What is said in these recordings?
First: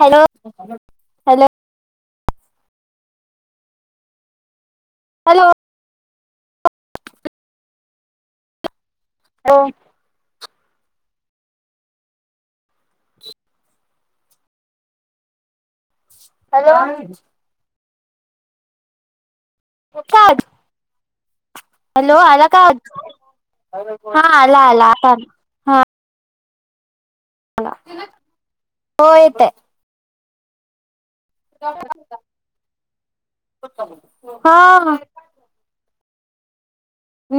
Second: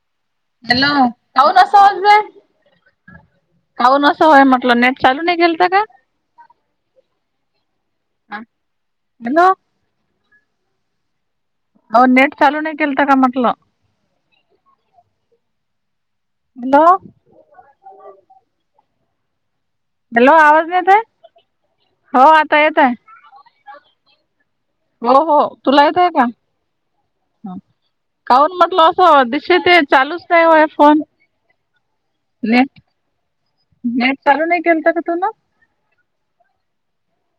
Hello. Hello hello काऊ नसा काऊ नस हो म्हटलं न? चालू नाही हॅलो घेलता का? हा हॅलो. हो नेट चालू नाही केल तर का म्हटलं? हॅलो. हॅलो आवाज नाही येत आहे हॅलो हो आला का आता येत आहे आवाज हा आला आला हो आता हो हा तुला येतो का? काून म्हटलं हो असं येतय दिश ते चालूच नाही वय फोन. नेट नेट चालू नाही केलता हा का तु ना?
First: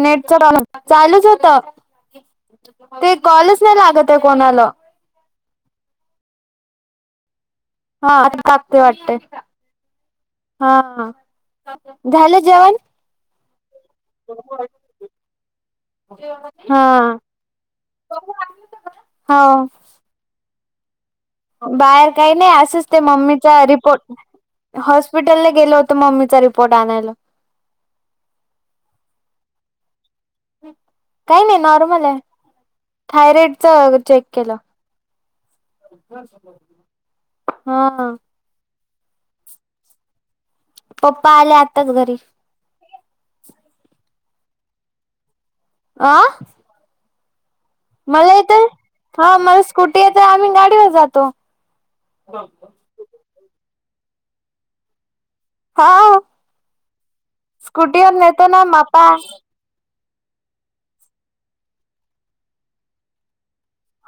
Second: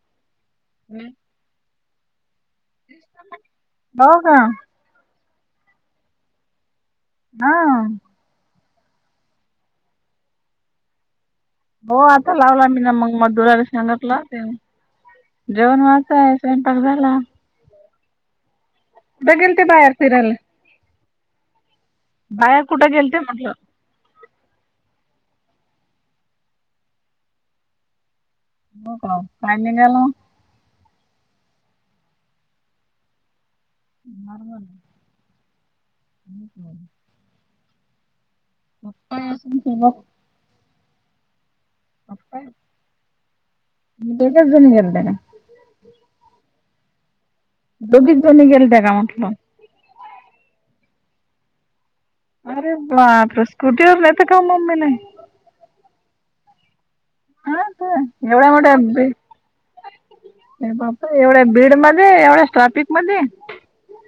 नेट च चालूच होत? ते कॉलच नाही हो लागत आहे का कोणाला. हा. हा अटकता वाटतं हा. हो आता झालं लावला जेवण मी ना मग मधुराला सांगटला ते. जेवण वाचय स्वयंपाक झाला. त आ बघेल ते बाहेर फिरायला बाहेर काही नाही बाहेर असंच कुठे ते गेलते म्हटलं मम्मीचा रिपोर्ट हॉस्पिटलला गेल होत मम्मीचा रिपोर्ट आणायला हो का काय निघाला काही नाही नॉर्मल आहे थायरॉइडच चेक केलं हा. म [unintelligible] पप्पा आले आताच घरी तेकचजणी गते ना आं दोघीच मला जणी तर गेलत्या का म्हटलं हा मला स्कुटी आहे तर आम्ही गाडीवर जातो. अरे बा आप स्कुटीवर नाहीेत का मम्मी नाही. हा हा का स्कुटीवर नेतो ना मापा. बाप एवढ्या बीड मध्ये एवढ्या ट्राफिक मध्ये,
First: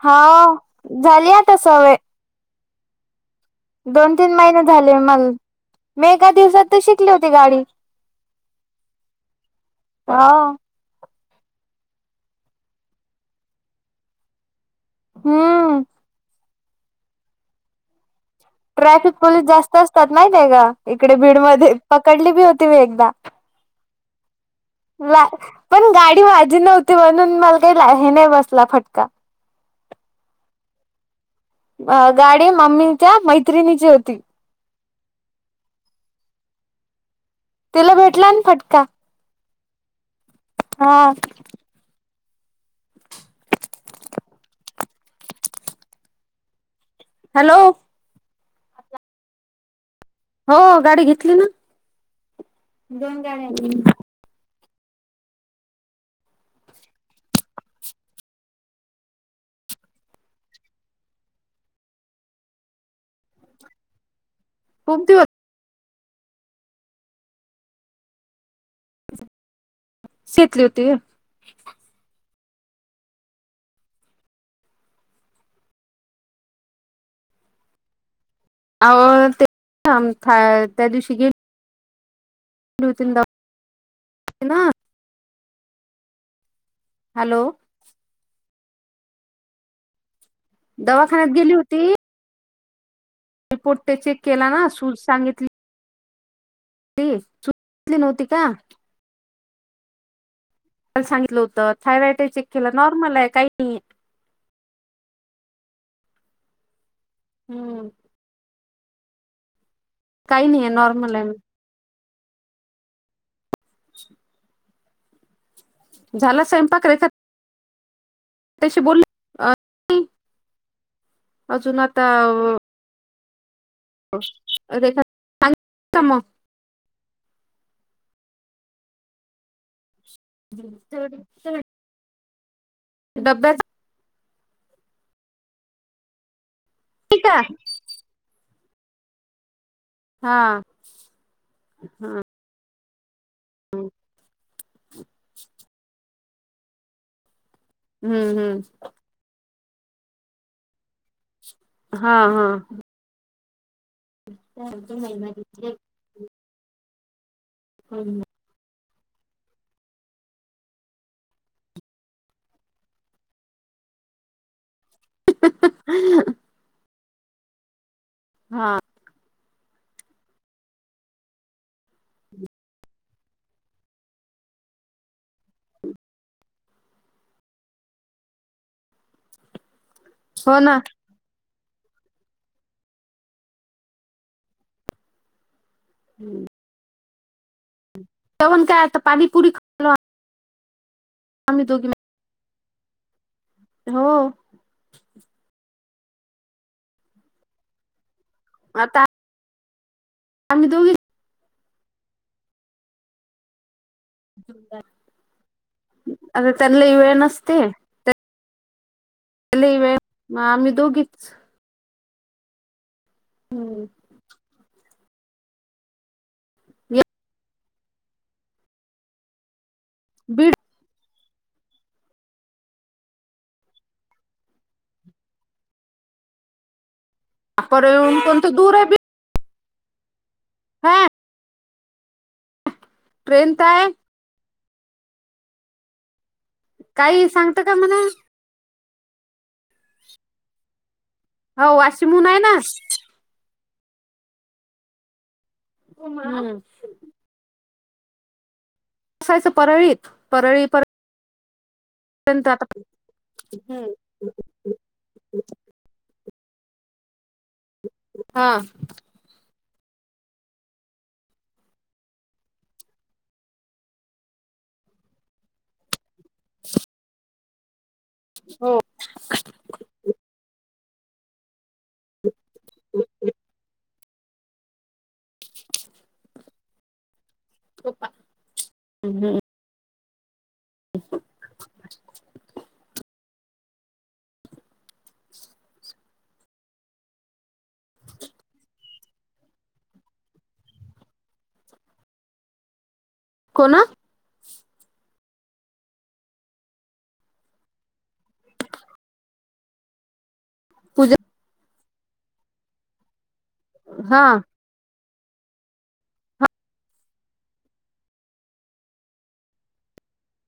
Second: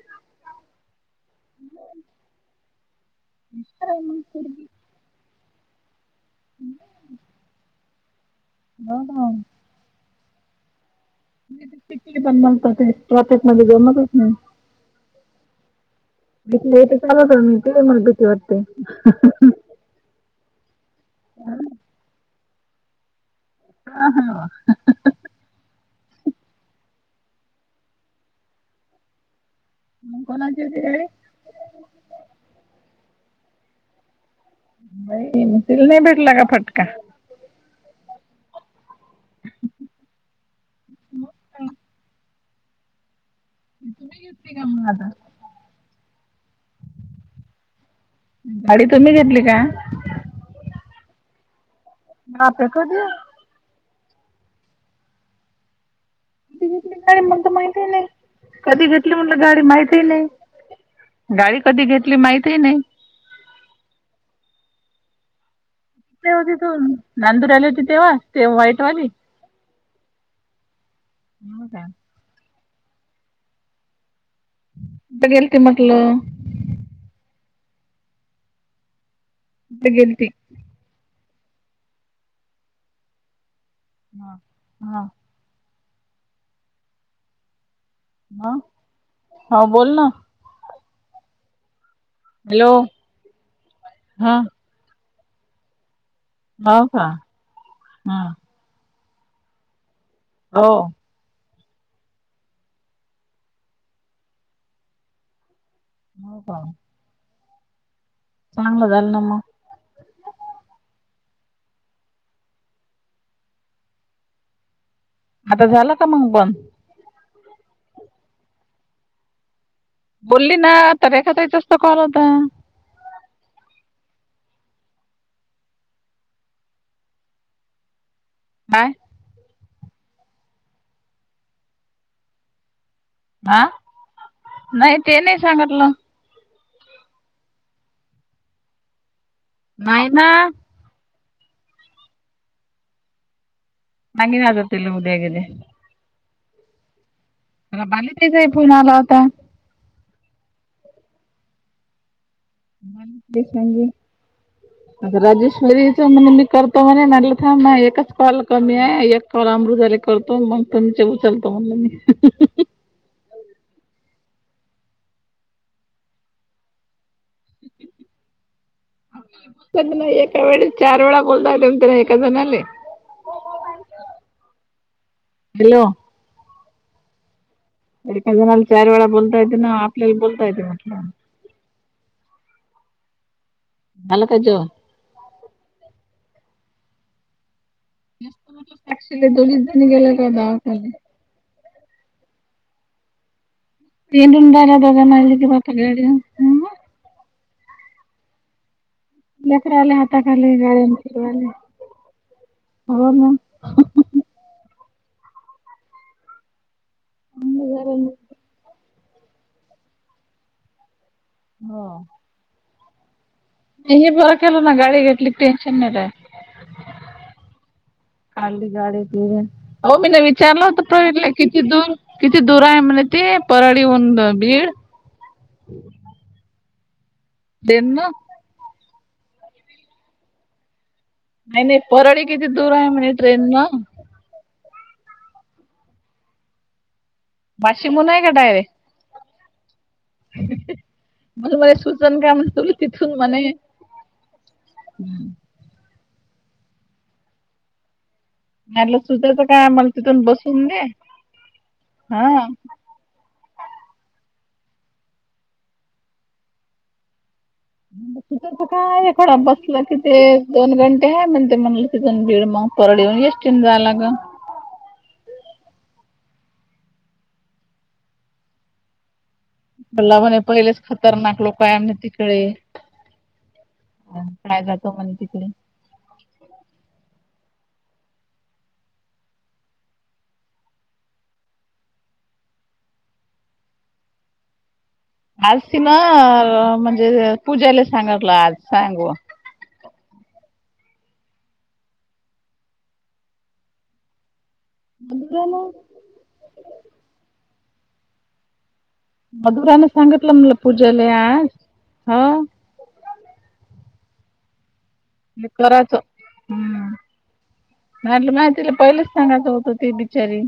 हो झाली आता सवय. दोन तीन महिने झाले मग, मी एका दिवसात तर शिकली होती गाडी. हो का. हा! म पिकली पण बणतात ते रतच म जमतच ना! हम्म! भलेथ चालूत मी ते मला भीती वाटते. ट्रॅफिक पोलीस जास्त असतात माहितय का इकडे भीड मध्ये पकडली बी होती मी एकदा, हा ह. ला पण गाडी माझी नव्हती म्हणून मला काही हे नाही बसला फटका, ह कोणाची होती गाडी. अ गाडी मम्मीच्या मैत्रिणीची होती. ई तल नाही भेटला का फटका, ला भेटला ना फटका. [unintelligible] हा! इथूनही घेतते का मला आता. हॅलो! गाडी तुम्ही घेतली का? हो गाडी घेतली ना बापरे दोन कधी गाड कधी घेतली गाडी म्हणत माहित नाही कधी घेतली म्हणलं गाडी माहती ह नाही. गाडी कधी घेतली माहित ह नाही. खूप दिवस. होती तू नंदूर आली होती तेव्हा ते वा्हाईटवाली. शेतले होते. हो का! ब गेल ते मगलं, अ ते कुठे गेलती? त्या दिवशी गे [unintelligible] हा ना दवाखान्यात. हा हॅलो! ह हा बोल ना! दवाखान्यात गेली होती. हॅलो! रिपोर्ट ते चेक हा केला ना सू सांगितली. होऊ का सूज हा! नव्हती का हो ल सांगितलं होतं थायरॉइड चेक केला नॉर्मल आहे काही नाही. हो का! हम्म! चांगलं जालना म काही नाही आहे नॉर्मल आहे म. [unintelligible] आता झालं का मंग बंद. तसे बोल. सकाळी सकाळी तोच तो अजून कॉल आता होता. [unintelligible] बााय [unintelligible] डब्याचा. हा नाही ते नाही सांगितलं. [unintelligible] नाही ना. हा. [unintelligible] उद्या गेले. मला बलिताईचा फोन हम्म आला होता. हा हा ां आता राजेश्वरीच म्हणून मी करतो म्हणे म्ह हां म ए एकच कॉल कमी आहे. एक कॉल अमृताला, एक कॉल तुम मग तुमचे उचलतो म्हण मी हाह हहह. हह हाह अ हा म ना एका वेळे चार वेळा बोलदते ना एका जनाले हॅलो एका जणाला चार वेळा बोलता येते ना, आपल्याला बोलता हो येते ना म्हटलं झाल का जेवण? हम्म. आता [unintelligible] पाणीपुरी खाऊ दोघीजणीच गेल्या होत्या दवाखान्यात. आम्ही दोघी मे [unintelligible] आता लेकराला आता खाली आम्ही गाडी दोघी फिरवा हो म आता त्यांनलाही वेळ नसते. म आम्ही दोघीच. हो नाही हे बारक्याला ना गाडी गा कली टेन्शन नाही रा ये, खाली गाडी फिर हो मी नाही बीड विचारलं होत प्रवीण कती दूर कती दूरा आहे म्ह ते परराळी होऊन बीड हम् प कोणत दूर बी हा नाही नाही परळी किती दूर आहे म्हणे ट्रेन न तर आहे काही सांगतं का बार्शी म्हणा हूना आहे डायरे? मला मला हो सूचन वाशिमहून आहे ना कामल तिथून मणे हम्म हो नाहीलं सुधायचं काय आ मला परळीत तिथून बसून परळी दे हा [unintelligible] ब हा तरच काय एकोडा बस कि ते दोन घंटे ह म्हण ते म्हणलं तिथून भीड मग परड येऊन येष्टीन जाला लागण ह् [unintelligible] हो. बला म्हणे पहिलेच खतरनाक लोकयम तिकडे [inaudible] आम्हीं खेळायला जातो म्हणे तिकडे. झोपा. अहं. [inaudible] आज तिनं, अ म्हणजे पूज्याला सांगलं आज, सांग व कोणं? मधुराला मधुरान सांगितलं म्हणलं पूजाले पूजा आज. ह हां. न कराच हं. मला वाटलं माह्या तिडल पहिलेच सांगायचं होत ती बिचारी.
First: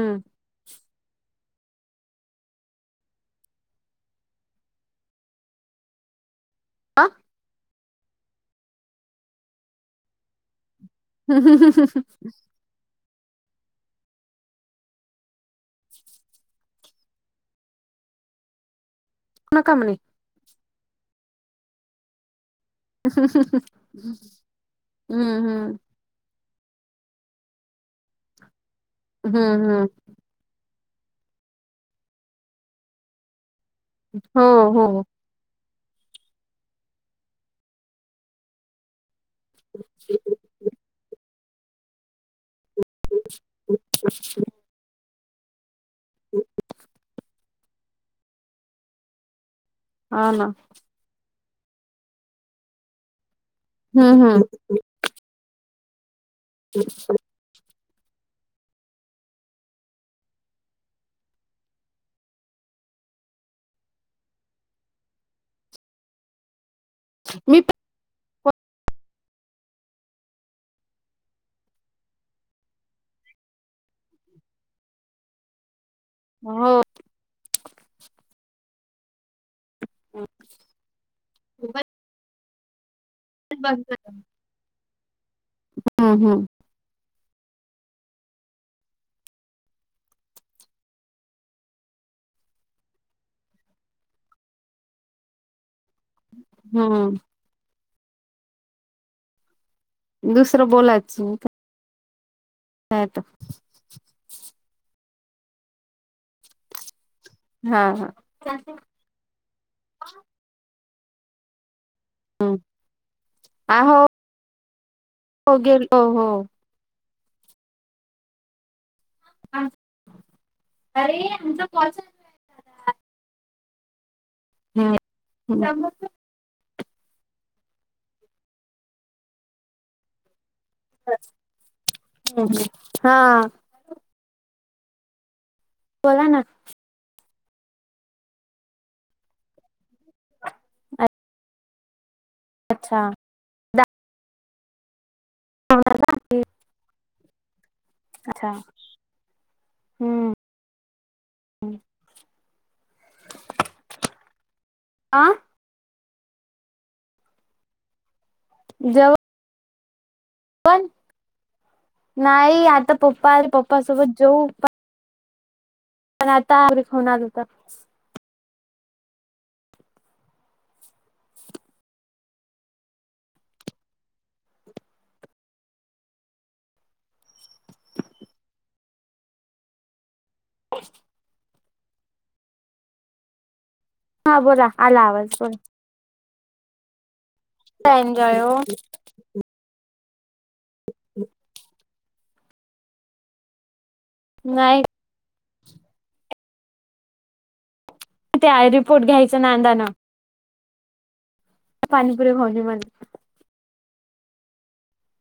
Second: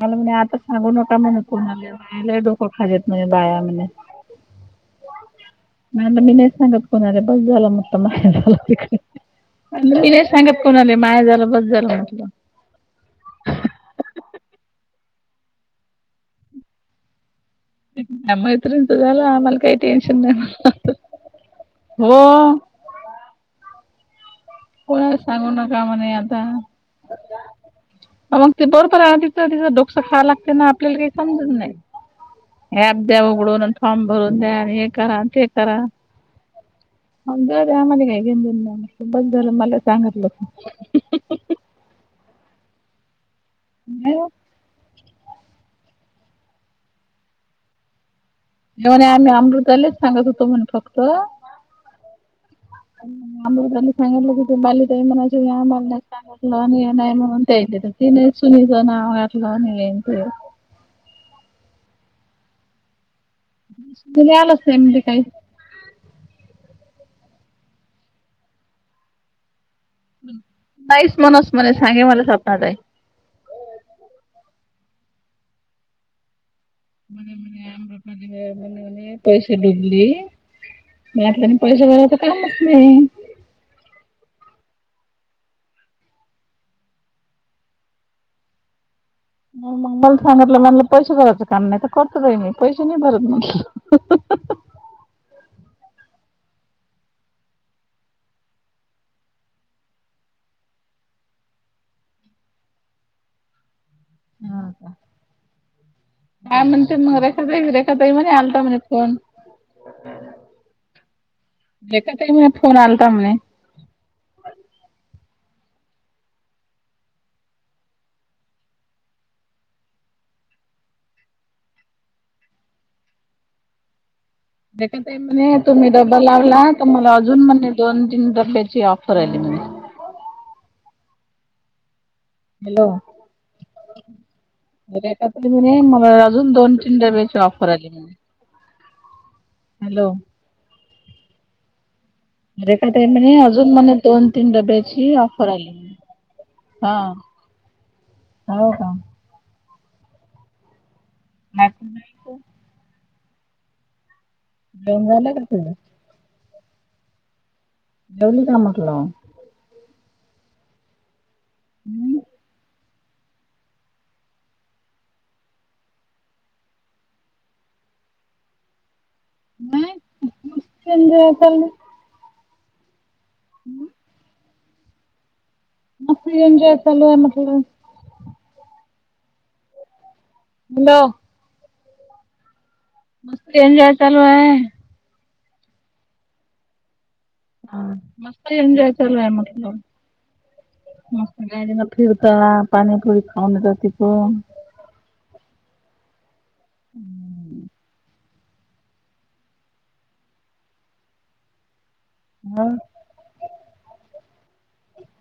मला म्हणे आता सांगू नका म्हणे कुणाले. बाया लई डोक खातात बाया म्हणे. म्या म्हणे न सांगत हा कोणाले. बस झालं म्हणलं माह्या झालं इकडे. मी नही सांगत. कोणाले माया झालं बस झालं म्हटलं. मैत्रीणचं झालं, आमला नका काही म्हणे टेनशन नाही म्हटलं. हो. [unintelligible] कोणाला हम्म सांगू हम्म नका म्हणे आता. अ मंग ते बरोबर आहे ना तिचं. हम्म तिचं हम्म डोकसं खाय लागते ना आप पल्याला काही समजत नाही. हे ऍप द्या उघडून, अन् फॉर्म भरून द्या अन् हो हे हो करा ते कर करा. अवघड ये आम्हाला काय घेण देणं नाही. म्हणलं बरं झालं मला सांगतल. नाही [inaudible] [inaudible] कोण्या आम्ही अमृतालाच सांगत हा ना होतो म्हणे फक्त. आम्ही घरी हम्म सांगीतलं की, हम्म ते बाली ताई म्हणायची की आमाल नही सांगीतलं आणि हे नाही म्हणून ते केलं. ते नाही सुनीलच नाव घातलं आम्ही हेन ते. सुनील आलाच नाही म्हणले काही. मी प नाहीच म्हणूस म्हणे सांगे मला स्वपनात आहे. पण- हो [unintelligible] डुबली. मला वाटल्यानी पैशे भरायच कामच नाही. [unintelligible] हं हं. म म मग मला सांगितलं. म्हणलं पैसे भरायचं काम नाही तर करतो बाई मी. पैसे नाही भरत म्हटलं. [inaudible] हं. दुसरं बोलायच होतं. [unintelligible] हा का? काय म्हण ते मग रेखा ताई? हा रेखा हा ताई म्हणे आलता म्हने फोन. रेखा ताई म्हणे, फोन आलाता म्हणे. आ हो हो गेलतो, हो. [unintelligible] आहे. रेखा ताई म्हणे हम्म, तुम्ही डब्बा लावलात, त मला अजून म्हणे दोन तीन डब्ब्याची ऑफर आली म्हणे. हं हं, हा. एकात ती म्हणे मला बोला ना अजून दोन चिंदें ऑफर आली म्हणे, हॉलो. अ. रेखा ताई म्हने, आजुन म्हणे, दोन तीन डब्ब्यांची ऑ हा. अच्छा होव का? हम्म. नाही खू, नाही खू. जेवन हा झाल का? जेवली का? म्हटलं. पण नाही आता पप्पा पप्पासोबत जेऊ. पनाआता रिख होना देता. ह आप [unintelligible] हम्म. मस्त एंजॉय चालूये मतलब. हॅलो. मस्त एनजॉय चालू हा आहेय. बोला आला आवाज बोला हा एन्जॉय मस्त हो एंजाय चालू मग त. म फिरायला गेल्यावर फिरता, पाणी पुुरी खाऊन येता तीकून. नाय. हम्म [inaudible] ते आहे रिपोर्ट घ्यायच नांदना. पाणीपुरे खाऊ ये हा. म्हणी.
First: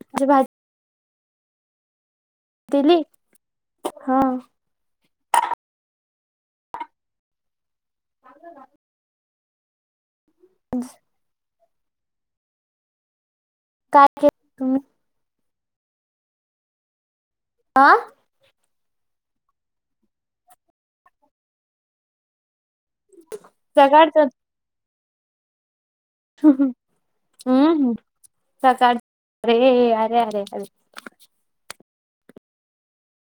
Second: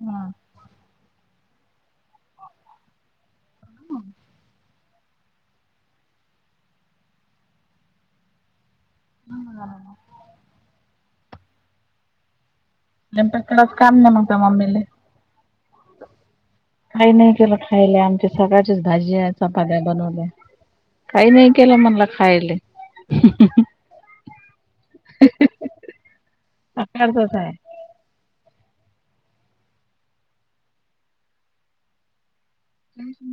हा. भाजी दिली हा. ह [inaudible] ह [inaudible] बस [inaudible] पण कच काम काय नाही म्हगता तुम्ही मम्मीले. काही नाही केल हा खायला, आमच्या सकाळ त भाजी चपात्या बनवल्या, काही नाही केलंय मणला खायले. सकाळचच. ह [unintelligible] हम्म हम्म. काढ, अरे अरे अरे अरे.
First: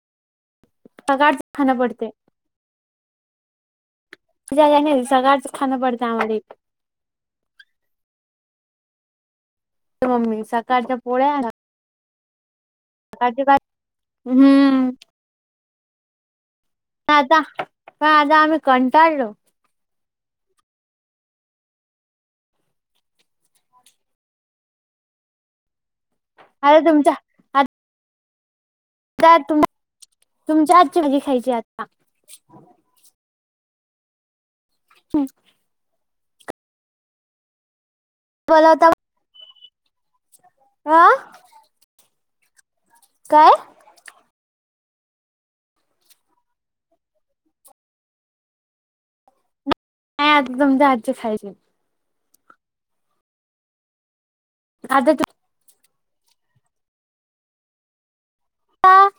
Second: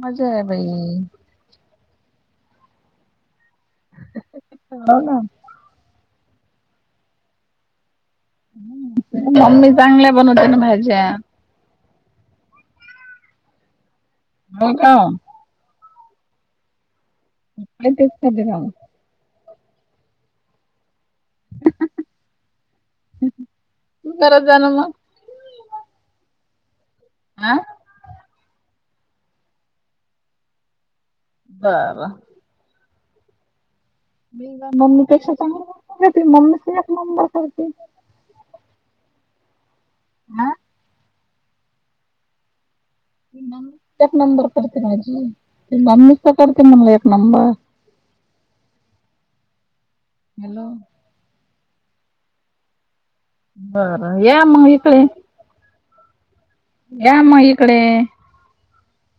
मजाय. पगार खाण पडते. तुझ्याग हो नाही, ना. सगळच खाणं पडतं आम्हाला. इथं मम्मी चांगल्या मम्मी बनवते ना सकाळच्या भाज्या. अजीबात, हो हम्म. का आता काय पण तेच आज खाते का आम्ही मग. कंटाळलो. करत जाणा मग. अरे तुमच्या हा आ तु तुमच्या हातची भाजी खायची, आता. बरं. मी श मम्मीपेक्षा चांगली मम्मी एक नंबर करते. बोला होता. हा. आह. मम्मीच एक नंबर करते. ते माझी, म्मीच त करते म्हणल एक नंबर. नाही आज हॅलो तुमचा हातची खायचे बरं या मग इकडे आता तू या म इकडे. ह.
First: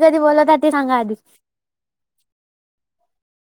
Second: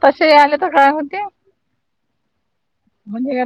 कधी तसे बोलत आले आहात तर ते काय सांगा आधी होते म्हणजे.